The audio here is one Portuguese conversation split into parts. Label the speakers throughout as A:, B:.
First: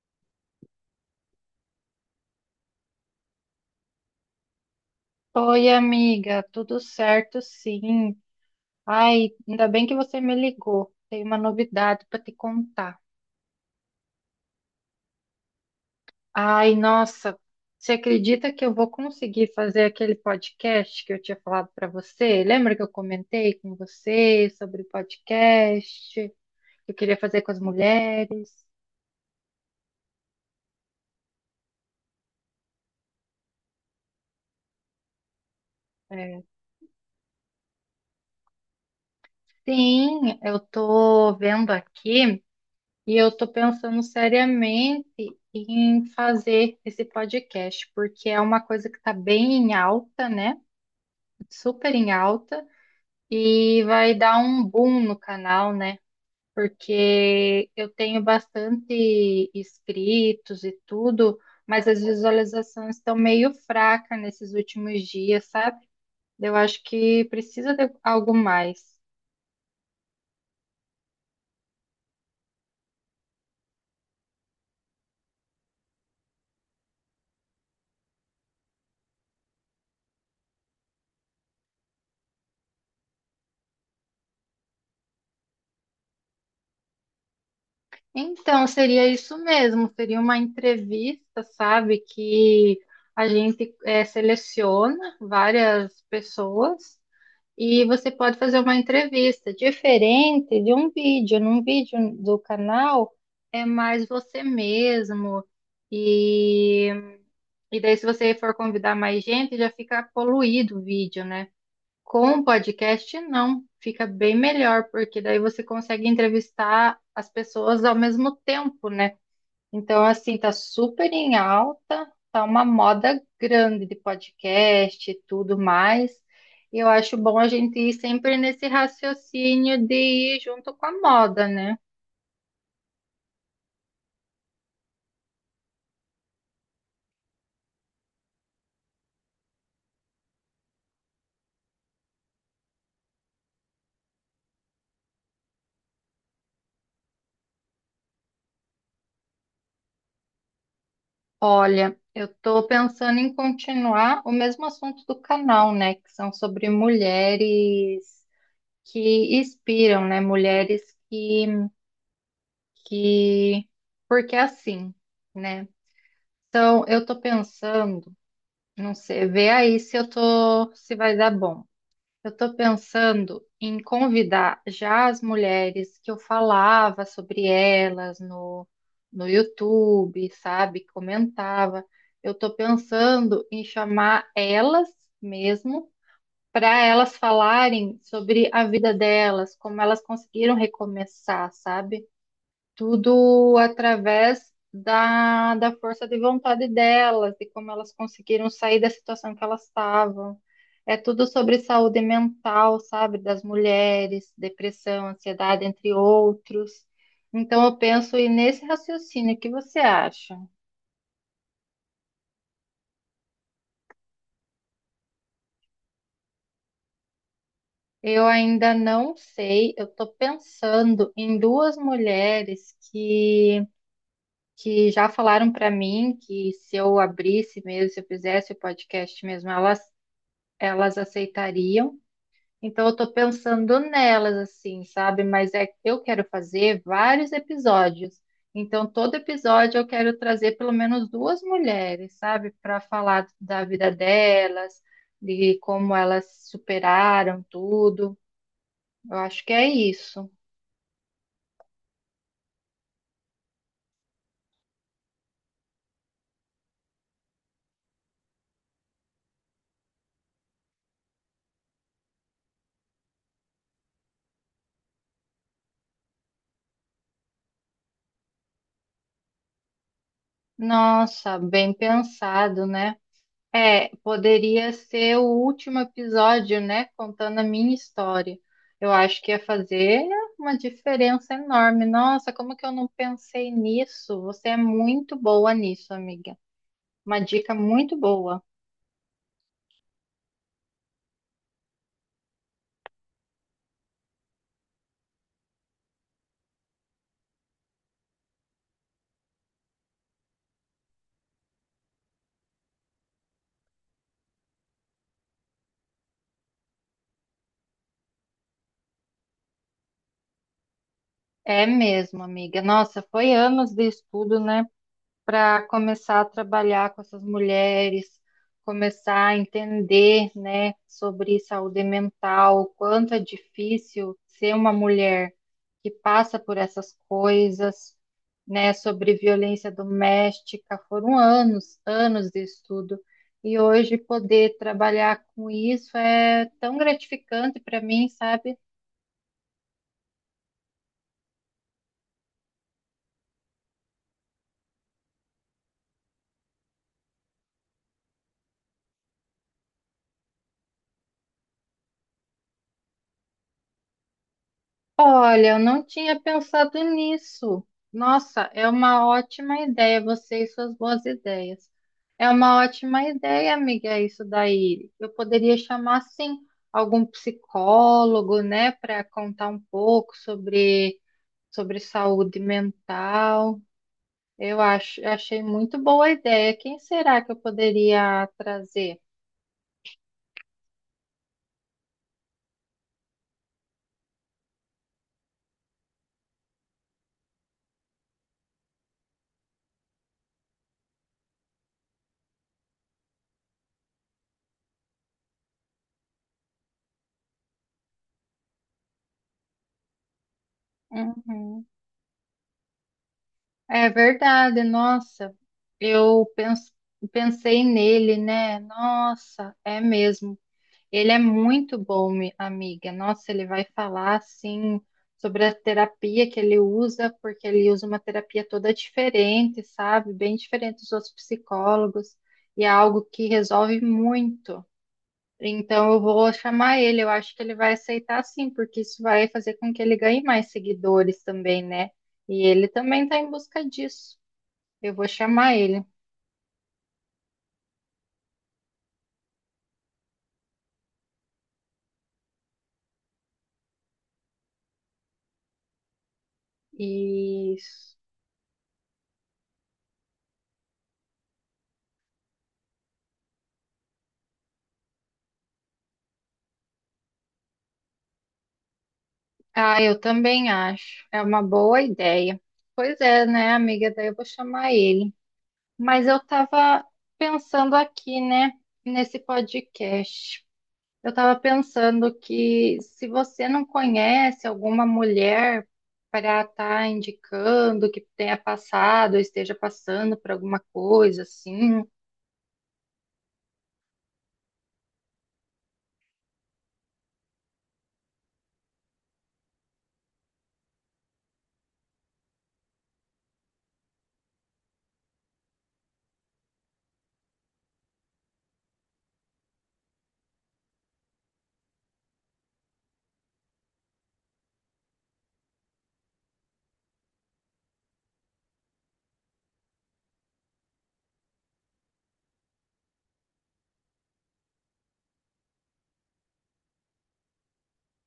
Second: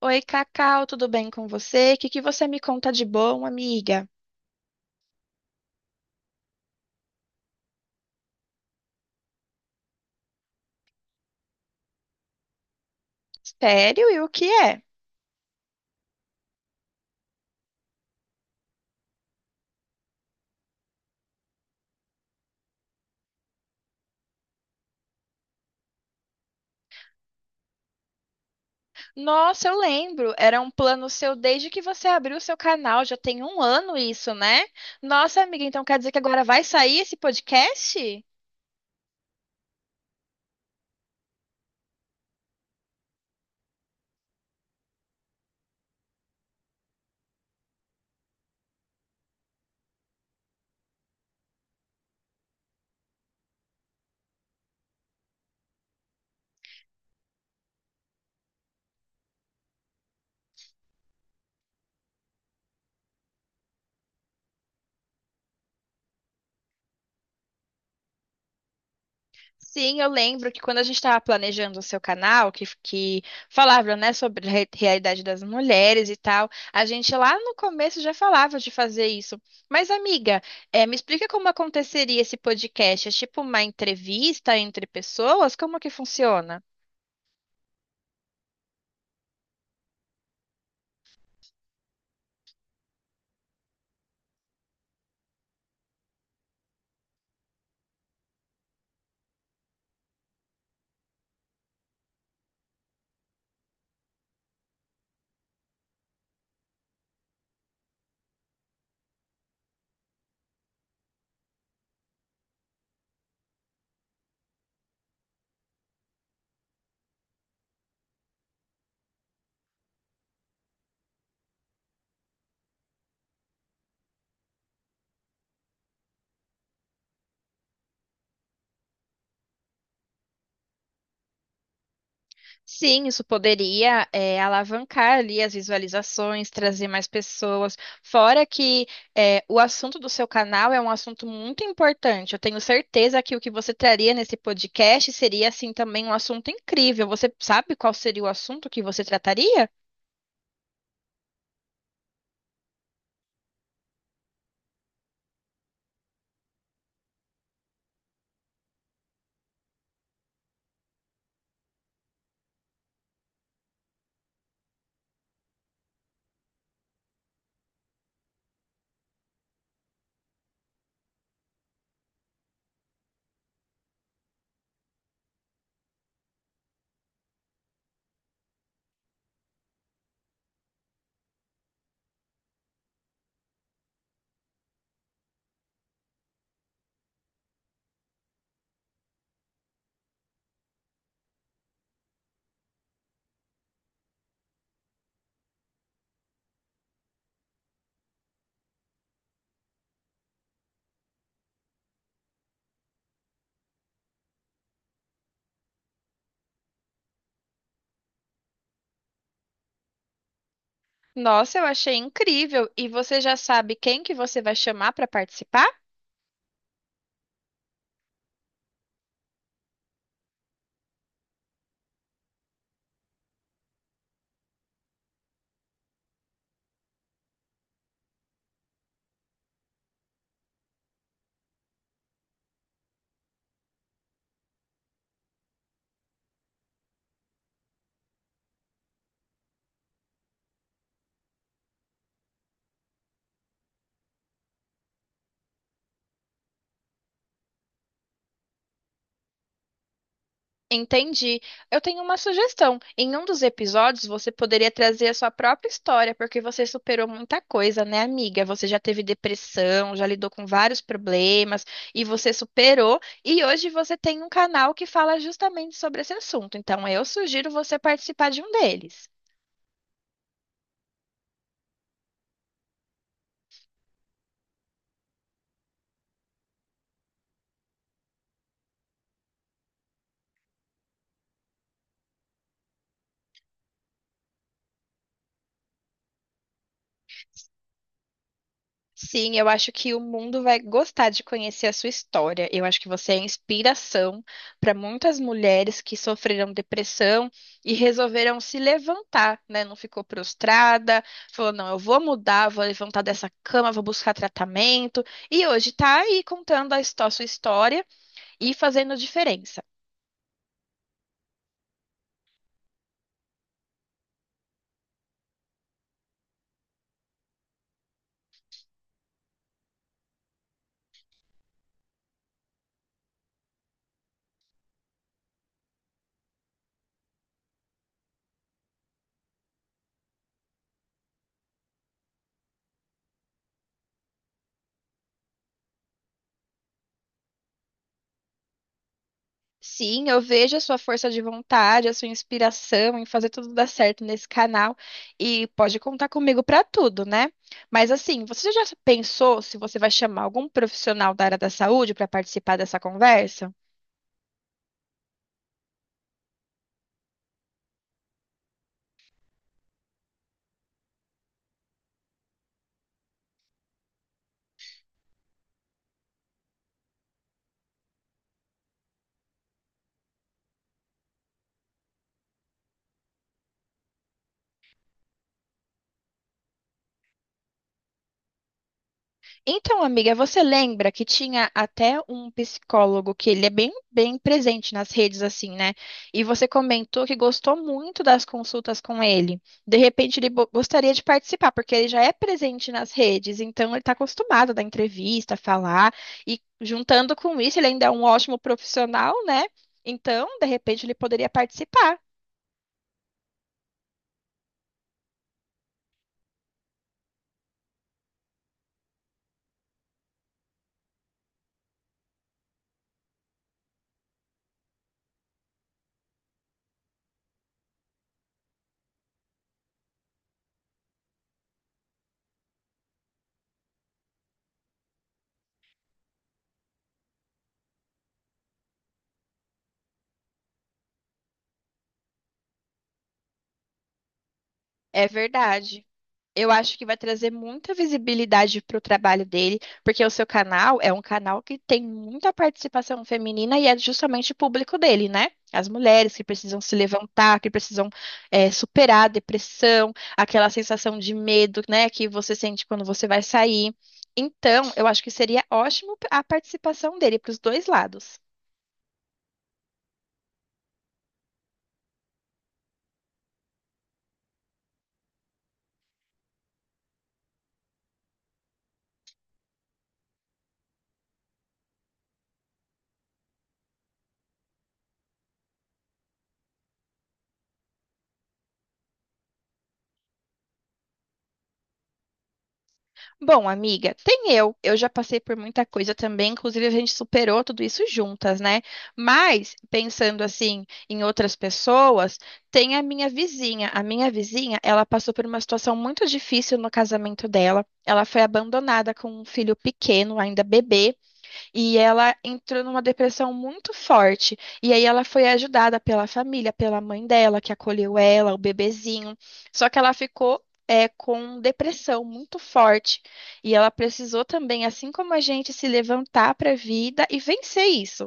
A: Oi, Cacau, tudo bem com você? O que que você me conta de bom, amiga?
B: Oi, amiga, tudo certo, sim. Ai, ainda bem que você me ligou. Tem uma novidade para te contar.
A: Sério? E o que é?
B: Ai, nossa, você acredita que eu vou conseguir fazer aquele podcast que eu tinha falado para você? Lembra que eu comentei com você sobre podcast que eu queria fazer com as mulheres?
A: Nossa, eu lembro, era um plano seu desde que você abriu o seu canal, já tem um ano isso, né? Nossa, amiga, então quer dizer que agora
B: É.
A: vai sair esse podcast?
B: Sim, eu tô vendo aqui. E eu estou pensando seriamente em fazer esse podcast, porque é uma coisa que está bem em alta, né? Super em alta, e vai dar um boom no canal, né? Porque eu tenho bastante inscritos e tudo, mas as visualizações estão meio fracas nesses últimos dias, sabe? Eu acho que precisa de algo mais.
A: Sim, eu lembro que quando a gente estava planejando o seu canal, que falava, né, sobre a realidade das mulheres e tal, a gente lá no começo já falava de fazer isso. Mas, amiga, me explica como aconteceria esse podcast? É tipo uma entrevista entre pessoas? Como que funciona?
B: Então, seria isso mesmo, seria uma entrevista, sabe, que a gente seleciona várias pessoas e você pode fazer uma entrevista diferente de um vídeo. Num vídeo do canal é mais você mesmo e, e daí se você for convidar mais gente já fica poluído o vídeo, né? Com o podcast não, fica bem melhor porque daí você consegue entrevistar as pessoas ao mesmo tempo, né? Então, assim, tá super em alta, tá uma moda grande de podcast e tudo mais. E eu acho bom a gente ir sempre nesse raciocínio de ir junto com a moda, né?
A: Sim, isso poderia alavancar ali as visualizações, trazer mais pessoas. Fora que o assunto do seu canal é um assunto muito importante. Eu tenho certeza que o que você traria nesse podcast seria, assim, também um assunto incrível. Você sabe qual seria o assunto que você trataria?
B: Olha, eu tô pensando em continuar o mesmo assunto do canal, né? Que são sobre mulheres que inspiram, né? Mulheres que, que... Porque é assim, né? Então, eu tô pensando. Não sei, vê aí se eu tô, se vai dar bom. Eu tô pensando em convidar já as mulheres que eu falava sobre elas no YouTube, sabe? Comentava. Eu tô pensando em chamar elas mesmo para elas falarem sobre a vida delas, como elas conseguiram recomeçar, sabe? Tudo através da força de vontade delas, de como elas conseguiram sair da situação que elas estavam. É tudo sobre saúde mental, sabe? Das mulheres, depressão, ansiedade, entre outros. Então, eu penso e nesse raciocínio, o que você acha?
A: Nossa, eu achei incrível. E você já sabe quem que você vai chamar para participar?
B: Eu ainda não sei, eu estou pensando em duas mulheres que já falaram para mim que se eu abrisse mesmo, se eu fizesse o podcast mesmo, elas aceitariam. Então eu tô pensando nelas assim, sabe? Mas é que eu quero fazer vários episódios. Então todo episódio eu quero trazer pelo menos duas mulheres, sabe, para falar da vida delas, de como elas superaram tudo. Eu acho que é isso.
A: Entendi. Eu tenho uma sugestão. Em um dos episódios, você poderia trazer a sua própria história, porque você superou muita coisa, né, amiga? Você já teve depressão, já lidou com vários problemas e você superou. E hoje você tem um canal que fala justamente sobre esse assunto. Então, eu sugiro você participar de um deles.
B: Nossa, bem pensado, né? É, poderia ser o último episódio, né? Contando a minha história. Eu acho que ia fazer uma diferença enorme. Nossa, como que eu não pensei nisso? Você é muito boa nisso, amiga. Uma dica muito boa.
A: Sim, eu acho que o mundo vai gostar de conhecer a sua história. Eu acho que você é inspiração para muitas mulheres que sofreram depressão e resolveram se levantar, né? Não ficou prostrada, falou: não, eu vou mudar, vou levantar dessa cama, vou buscar tratamento. E hoje tá aí contando a sua história e fazendo diferença.
B: É mesmo, amiga. Nossa, foi anos de estudo, né? Para começar a trabalhar com essas mulheres, começar a entender, né, sobre saúde mental, o quanto é difícil ser uma mulher que passa por essas coisas, né, sobre violência doméstica. Foram anos, anos de estudo. E hoje poder trabalhar com isso é tão gratificante para mim, sabe?
A: Sim, eu vejo a sua força de vontade, a sua inspiração em fazer tudo dar certo nesse canal e pode contar comigo para tudo, né? Mas assim, você já pensou se você vai chamar algum profissional da área da saúde para participar dessa conversa?
B: Olha, eu não tinha pensado nisso. Nossa, é uma ótima ideia, você e suas boas ideias. É uma ótima ideia, amiga, isso daí. Eu poderia chamar, sim, algum psicólogo, né, para contar um pouco sobre saúde mental. Eu acho, achei muito boa a ideia. Quem será que eu poderia trazer?
A: Então, amiga, você lembra que tinha até um psicólogo que ele é bem presente nas redes, assim, né? E você comentou que gostou muito das consultas com ele. De repente, ele gostaria de participar, porque ele já é presente nas redes, então ele está acostumado a dar entrevista, falar, e juntando com isso, ele ainda é um ótimo profissional, né? Então, de repente, ele poderia
B: Uhum.
A: participar.
B: É verdade, nossa, eu pens- pensei nele, né? Nossa, é mesmo. Ele é muito bom, amiga. Nossa, ele vai falar assim sobre a terapia que ele usa, porque ele usa uma terapia toda diferente, sabe? Bem diferente dos outros psicólogos, e é algo que resolve muito. Então, eu vou chamar ele. Eu acho que ele vai aceitar sim, porque isso vai fazer com que ele ganhe mais seguidores também, né? E ele também está em busca disso. Eu
A: É
B: vou chamar
A: verdade.
B: ele.
A: Eu acho que vai trazer muita visibilidade para o trabalho dele, porque o seu canal é um canal que tem muita participação feminina e é justamente o público dele, né? As mulheres que precisam se levantar, que precisam
B: Isso.
A: superar a depressão, aquela sensação de medo, né, que você sente quando você vai sair. Então, eu acho que seria ótimo a participação dele para os dois lados.
B: Ah, eu também acho. É uma boa ideia. Pois é, né, amiga? Daí eu vou chamar ele. Mas eu tava pensando aqui, né, nesse podcast. Eu tava pensando que se você não conhece alguma mulher para estar indicando que tenha passado ou esteja passando por alguma coisa assim.
A: Bom, amiga, tem eu. Eu já passei por muita coisa também, inclusive a gente superou tudo isso juntas, né? Mas, pensando assim em outras pessoas, tem a minha vizinha. A minha vizinha, ela passou por uma situação muito difícil no casamento dela. Ela foi abandonada com um filho pequeno, ainda bebê. E ela entrou numa depressão muito forte. E aí ela foi ajudada pela família, pela mãe dela, que acolheu ela, o bebezinho. Só que ela ficou. É, com depressão muito forte. E ela precisou também, assim como a gente, se levantar para a vida e vencer isso.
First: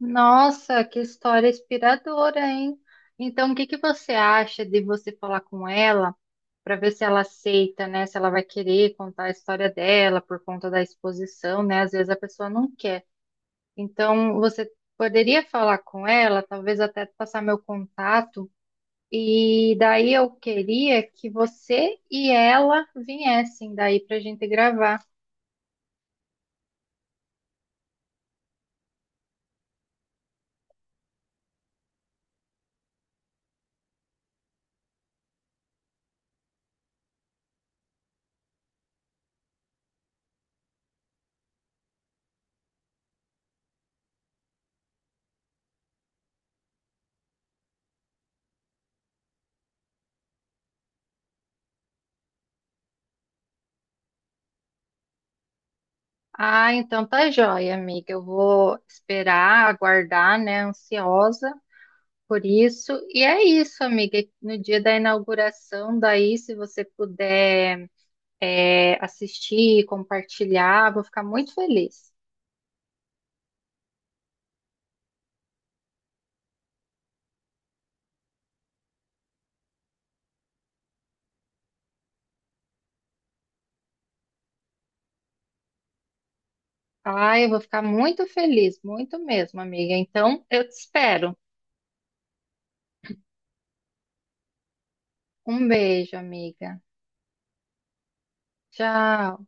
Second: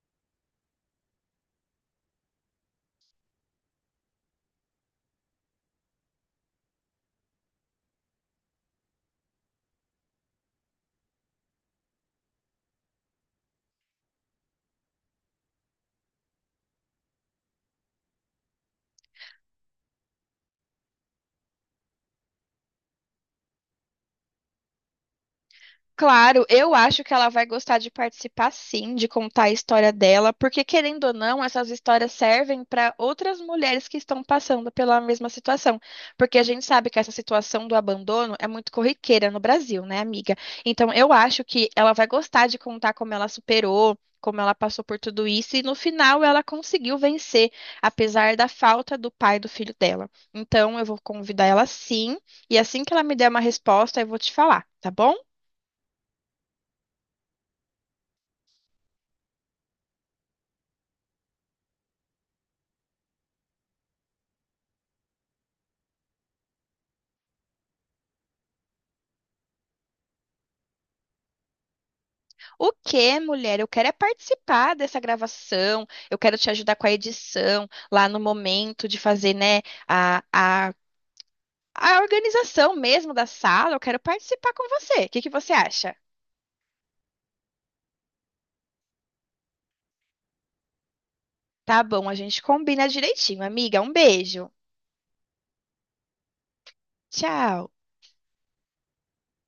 B: Nossa, que história inspiradora, hein? Então, o que que você acha de você falar com ela para ver se ela aceita, né? Se ela vai querer contar a história dela por conta da exposição, né? Às vezes a pessoa não quer. Então, você poderia falar com ela, talvez até passar meu contato, e daí eu queria que você e ela viessem daí para a gente gravar.
A: Claro, eu acho que ela vai gostar de participar sim, de contar a história dela, porque querendo ou não, essas histórias servem para outras mulheres que estão passando pela mesma situação. Porque a gente sabe que essa situação do abandono é muito corriqueira no Brasil, né, amiga? Então eu acho que ela vai gostar de contar como ela superou, como ela passou por tudo isso, e no final ela conseguiu vencer, apesar da falta do pai e do filho dela. Então eu vou convidar ela sim, e assim que ela me der uma resposta, eu vou te falar, tá bom?
B: Ah, então tá joia, amiga. Eu vou esperar, aguardar, né? Ansiosa por isso. E é isso, amiga. No dia da inauguração, daí, se você puder assistir, compartilhar, vou ficar muito feliz.
A: O quê, mulher? Eu quero é participar dessa gravação, eu quero te ajudar com a edição, lá no momento de fazer, né, a, a, a organização mesmo da sala, eu quero participar com você. O que que você acha?
B: Ah, eu vou ficar muito feliz, muito mesmo, amiga. Então, eu te espero.
A: Tá bom, a gente combina direitinho, amiga. Um beijo.
B: Um beijo, amiga.
A: Tchau.
B: Tchau.